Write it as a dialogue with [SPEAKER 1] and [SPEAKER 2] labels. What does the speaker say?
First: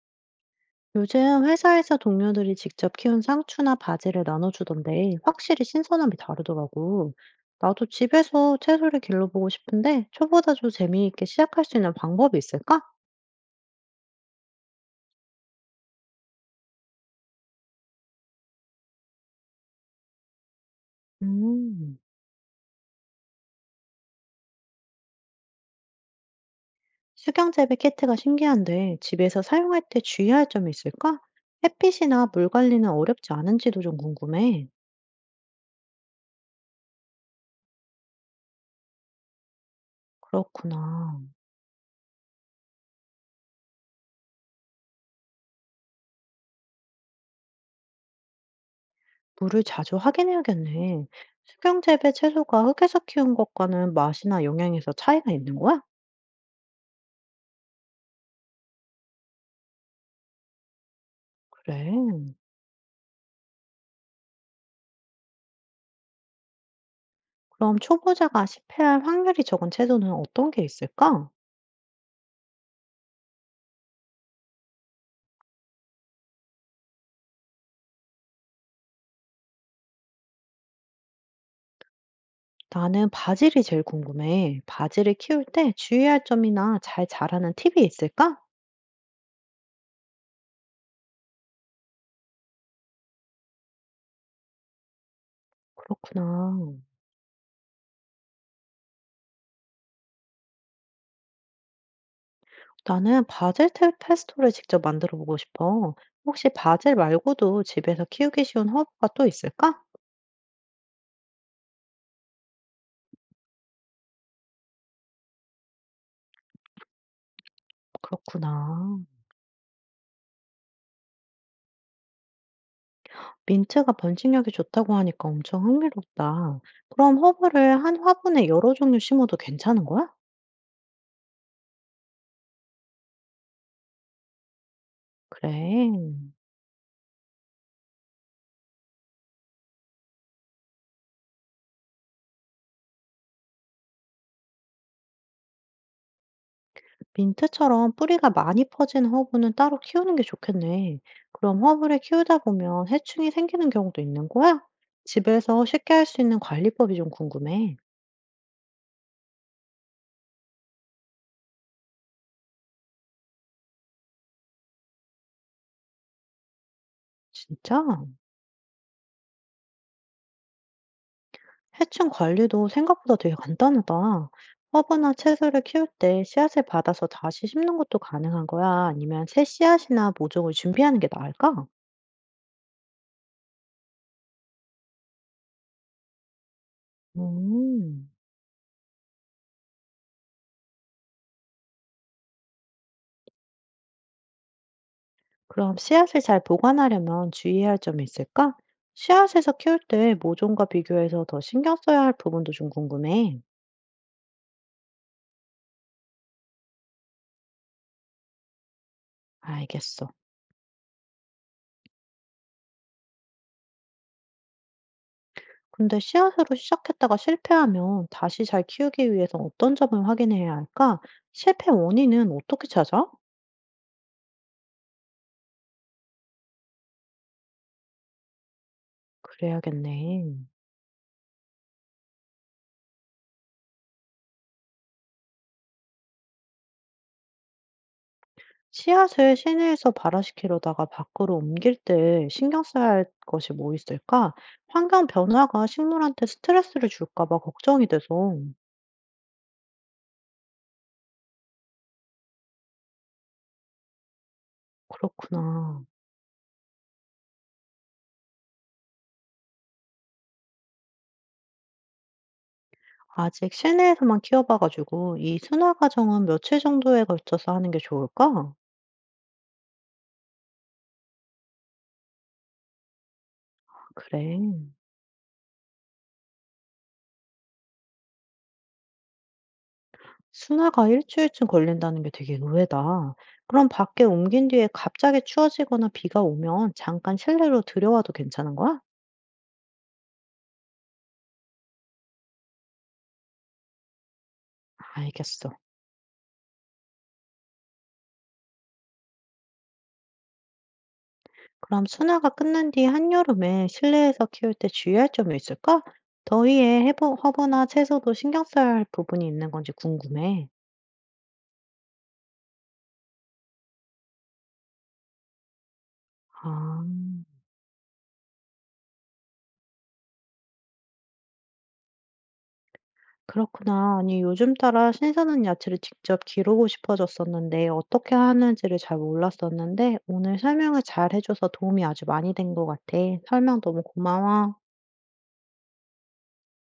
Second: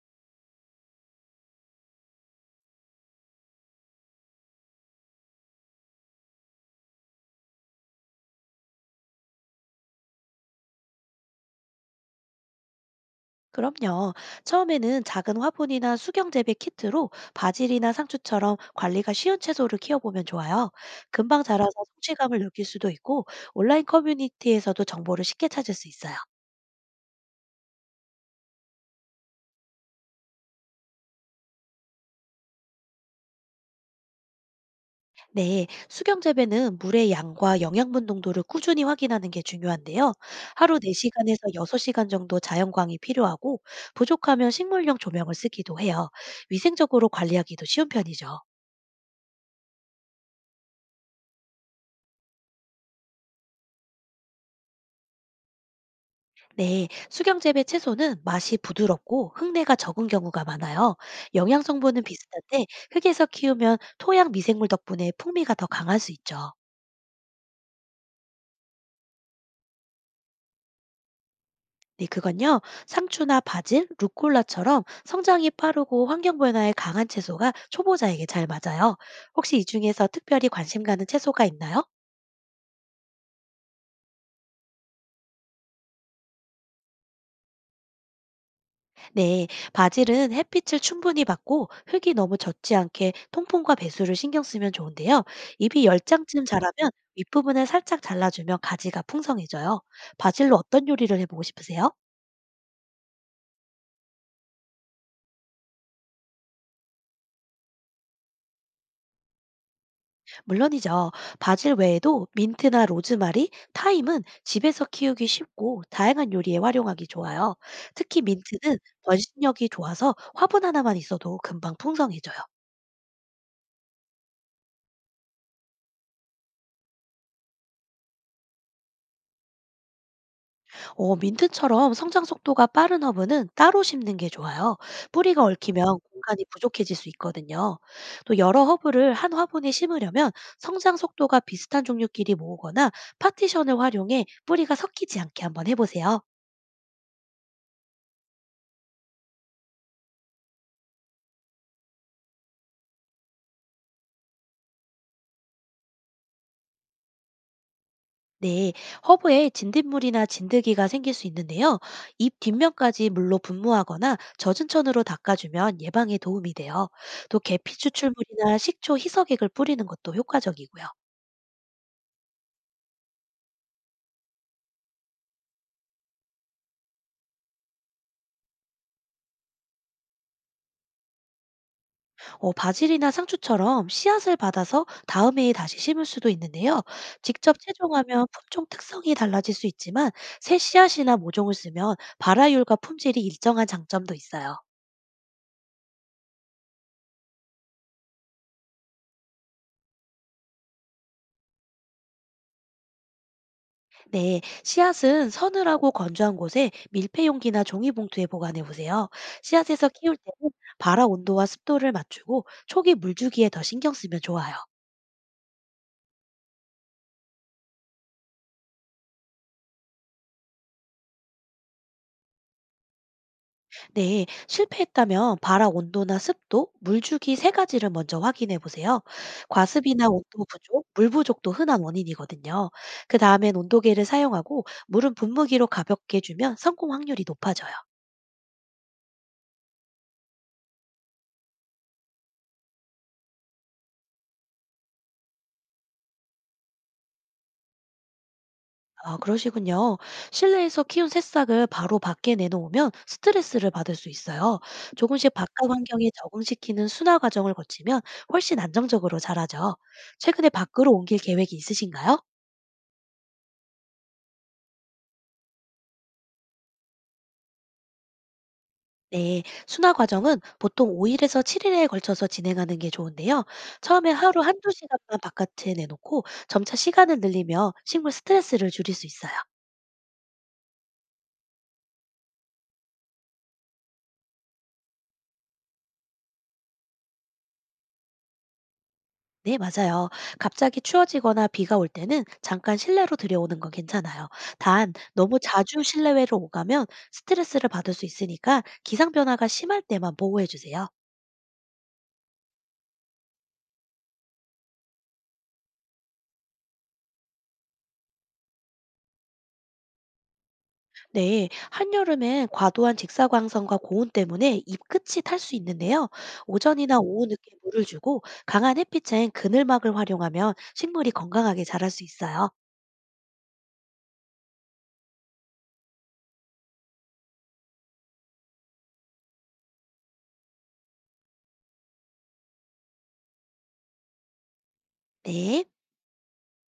[SPEAKER 1] 요즘 회사에서 동료들이 직접 키운 상추나 바지를 나눠주던데 확실히 신선함이 다르더라고. 나도 집에서 채소를 길러보고 싶은데 초보자 도 재미있게 시작할 수 있는 방법이 있을까?
[SPEAKER 2] 그럼요. 처음에는 작은 화분이나 수경 재배 키트로 바질이나 상추처럼 관리가 쉬운 채소를 키워보면 좋아요. 금방 자라서
[SPEAKER 1] 음,
[SPEAKER 2] 성취감을 느낄 수도 있고 온라인 커뮤니티에서도 정보를 쉽게 찾을 수 있어요.
[SPEAKER 1] 수경 재배 키트가 신기한데 집에서 사용할 때 주의할 점이 있을까? 햇빛이나 물 관리는 어렵지 않은지도 좀 궁금해.
[SPEAKER 2] 네, 수경 재배는 물의 양과 영양분 농도를 꾸준히 확인하는 게 중요한데요. 하루
[SPEAKER 1] 그렇구나.
[SPEAKER 2] 4시간에서 6시간 정도 자연광이 필요하고 부족하면 식물용 조명을 쓰기도 해요. 위생적으로 관리하기도 쉬운 편이죠.
[SPEAKER 1] 물을 자주 확인해야겠네. 수경 재배 채소가 흙에서 키운 것과는 맛이나 영양에서 차이가 있는 거야?
[SPEAKER 2] 네, 수경재배 채소는 맛이 부드럽고 흙내가 적은 경우가 많아요. 영양 성분은
[SPEAKER 1] 그래.
[SPEAKER 2] 비슷한데 흙에서 키우면 토양 미생물 덕분에 풍미가 더 강할 수 있죠.
[SPEAKER 1] 그럼 초보자가 실패할 확률이 적은 채소는 어떤 게 있을까?
[SPEAKER 2] 네, 그건요. 상추나 바질, 루꼴라처럼 성장이 빠르고 환경 변화에 강한 채소가 초보자에게 잘 맞아요. 혹시 이 중에서 특별히 관심 가는 채소가 있나요?
[SPEAKER 1] 나는 바질이 제일 궁금해. 바질을 키울 때 주의할 점이나 잘 자라는 팁이 있을까?
[SPEAKER 2] 네, 바질은 햇빛을 충분히 받고 흙이 너무 젖지 않게 통풍과 배수를 신경 쓰면 좋은데요. 잎이 10장쯤
[SPEAKER 1] 그렇구나.
[SPEAKER 2] 자라면 윗부분을 살짝 잘라주면 가지가 풍성해져요. 바질로 어떤 요리를 해보고 싶으세요?
[SPEAKER 1] 나는 페스토를 직접 만들어 보고 싶어. 혹시 바질 말고도 집에서 키우기 쉬운 허브가 또 있을까?
[SPEAKER 2] 물론이죠. 바질 외에도 민트나 로즈마리, 타임은 집에서 키우기 쉽고 다양한 요리에 활용하기 좋아요. 특히 민트는
[SPEAKER 1] 그렇구나.
[SPEAKER 2] 번식력이 좋아서 화분 하나만 있어도 금방 풍성해져요.
[SPEAKER 1] 민트가 번식력이 좋다고 하니까 엄청 흥미롭다. 그럼 허브를 한 화분에 여러 종류 심어도 괜찮은 거야?
[SPEAKER 2] 민트처럼 성장 속도가 빠른 허브는 따로 심는 게 좋아요. 뿌리가 얽히면
[SPEAKER 1] 그래.
[SPEAKER 2] 공간이 부족해질 수 있거든요. 또 여러 허브를 한 화분에 심으려면 성장 속도가 비슷한 종류끼리 모으거나 파티션을 활용해 뿌리가 섞이지 않게 한번 해보세요.
[SPEAKER 1] 민트처럼 뿌리가 많이 퍼진 허브는 따로 키우는 게 좋겠네. 그럼 허브를 키우다 보면 해충이 생기는 경우도 있는 거야? 집에서 쉽게 할 수 있는 관리법이 좀 궁금해.
[SPEAKER 2] 네, 허브에 진딧물이나 진드기가 생길 수 있는데요. 잎 뒷면까지 물로 분무하거나 젖은 천으로 닦아주면 예방에 도움이 돼요. 또 계피
[SPEAKER 1] 진짜?
[SPEAKER 2] 추출물이나 식초 희석액을 뿌리는 것도 효과적이고요.
[SPEAKER 1] 해충 관리도 생각보다 되게 간단하다. 허브나 채소를 키울 때 씨앗을 받아서 다시 심는 것도 가능한 거야? 아니면 새 씨앗이나 모종을 준비하는 게 나을까?
[SPEAKER 2] 바질이나 상추처럼 씨앗을 받아서 다음 해에 다시 심을 수도 있는데요. 직접
[SPEAKER 1] 음.
[SPEAKER 2] 채종하면 품종 특성이 달라질 수 있지만 새 씨앗이나 모종을 쓰면 발화율과 품질이 일정한 장점도 있어요.
[SPEAKER 1] 그럼 씨앗을 잘 보관하려면 주의해야 할 점이 있을까? 씨앗에서 키울 때 모종과 비교해서 더 신경 써야 할 부분도 좀 궁금해.
[SPEAKER 2] 네, 씨앗은 서늘하고 건조한 곳에 밀폐용기나 종이봉투에 보관해 보세요. 씨앗에서
[SPEAKER 1] 알겠어.
[SPEAKER 2] 키울 때는 발화 온도와 습도를 맞추고 초기 물주기에 더 신경 쓰면 좋아요.
[SPEAKER 1] 근데 씨앗으로 시작했다가 실패하면 다시 잘 키우기 위해서 어떤 점을 확인해야 할까? 실패 원인은 어떻게 찾아?
[SPEAKER 2] 네, 실패했다면 바람 온도나 습도, 물주기 세 가지를 먼저 확인해 보세요.
[SPEAKER 1] 그래야겠네.
[SPEAKER 2] 과습이나 온도 부족, 물 부족도 흔한 원인이거든요. 그 다음엔 온도계를 사용하고 물은 분무기로 가볍게 주면 성공 확률이 높아져요.
[SPEAKER 1] 씨앗을 실내에서 발화시키려다가 밖으로 옮길 때 신경 써야 할 것이 뭐 있을까? 환경 변화가 식물한테 스트레스를 줄까 봐 걱정이 돼서.
[SPEAKER 2] 아, 그러시군요. 실내에서 키운 새싹을 바로 밖에 내놓으면 스트레스를 받을 수 있어요. 조금씩 바깥
[SPEAKER 1] 그렇구나.
[SPEAKER 2] 환경에 적응시키는 순화 과정을 거치면 훨씬 안정적으로 자라죠. 최근에 밖으로 옮길 계획이 있으신가요?
[SPEAKER 1] 아직 실내에서만 키워봐 가지고 이 순화 과정은 며칠 정도에 걸쳐서 하는 게 좋을까?
[SPEAKER 2] 네, 순화 과정은 보통 5일에서 7일에 걸쳐서 진행하는 게 좋은데요.
[SPEAKER 1] 아
[SPEAKER 2] 처음에
[SPEAKER 1] 그래.
[SPEAKER 2] 하루 한두 시간만 바깥에 내놓고 점차 시간을 늘리며 식물 스트레스를 줄일 수 있어요.
[SPEAKER 1] 순화가 일 주일쯤 걸린다는 게 되게 의외다. 그럼 밖에 옮긴 뒤에 갑자기 추워지거나 비가 오면 잠깐 실내로 들여와도 괜찮은 거야?
[SPEAKER 2] 네, 맞아요. 갑자기 추워지거나 비가 올 때는 잠깐 실내로 들여오는 건 괜찮아요. 단, 너무
[SPEAKER 1] 알겠어.
[SPEAKER 2] 자주 실내외로 오가면 스트레스를 받을 수 있으니까 기상 변화가 심할 때만 보호해 주세요.
[SPEAKER 1] 그럼 순화가 끝난 뒤 한여름에 실내에서 키울 때 주의할 점이 있을까? 더위에 해부 허브나 채소도 신경 써야 할 부분이 있는 건지 궁금해.
[SPEAKER 2] 네, 한여름엔 과도한 직사광선과 고온 때문에 잎끝이 탈 수 있는데요.
[SPEAKER 1] 아.
[SPEAKER 2] 오전이나 오후 늦게 물을 주고 강한 햇빛엔 그늘막을 활용하면 식물이 건강하게 자랄 수 있어요.
[SPEAKER 1] 그렇구나. 아니 요즘 따라 신선한 야채를 직접 기르고 싶어졌었는데 어떻게 하는지를 잘 몰랐었는데 오늘 설명을 잘 해줘서 도움이 아주 많이 된 것 같아. 설명 너무 고마워.
[SPEAKER 2] 네.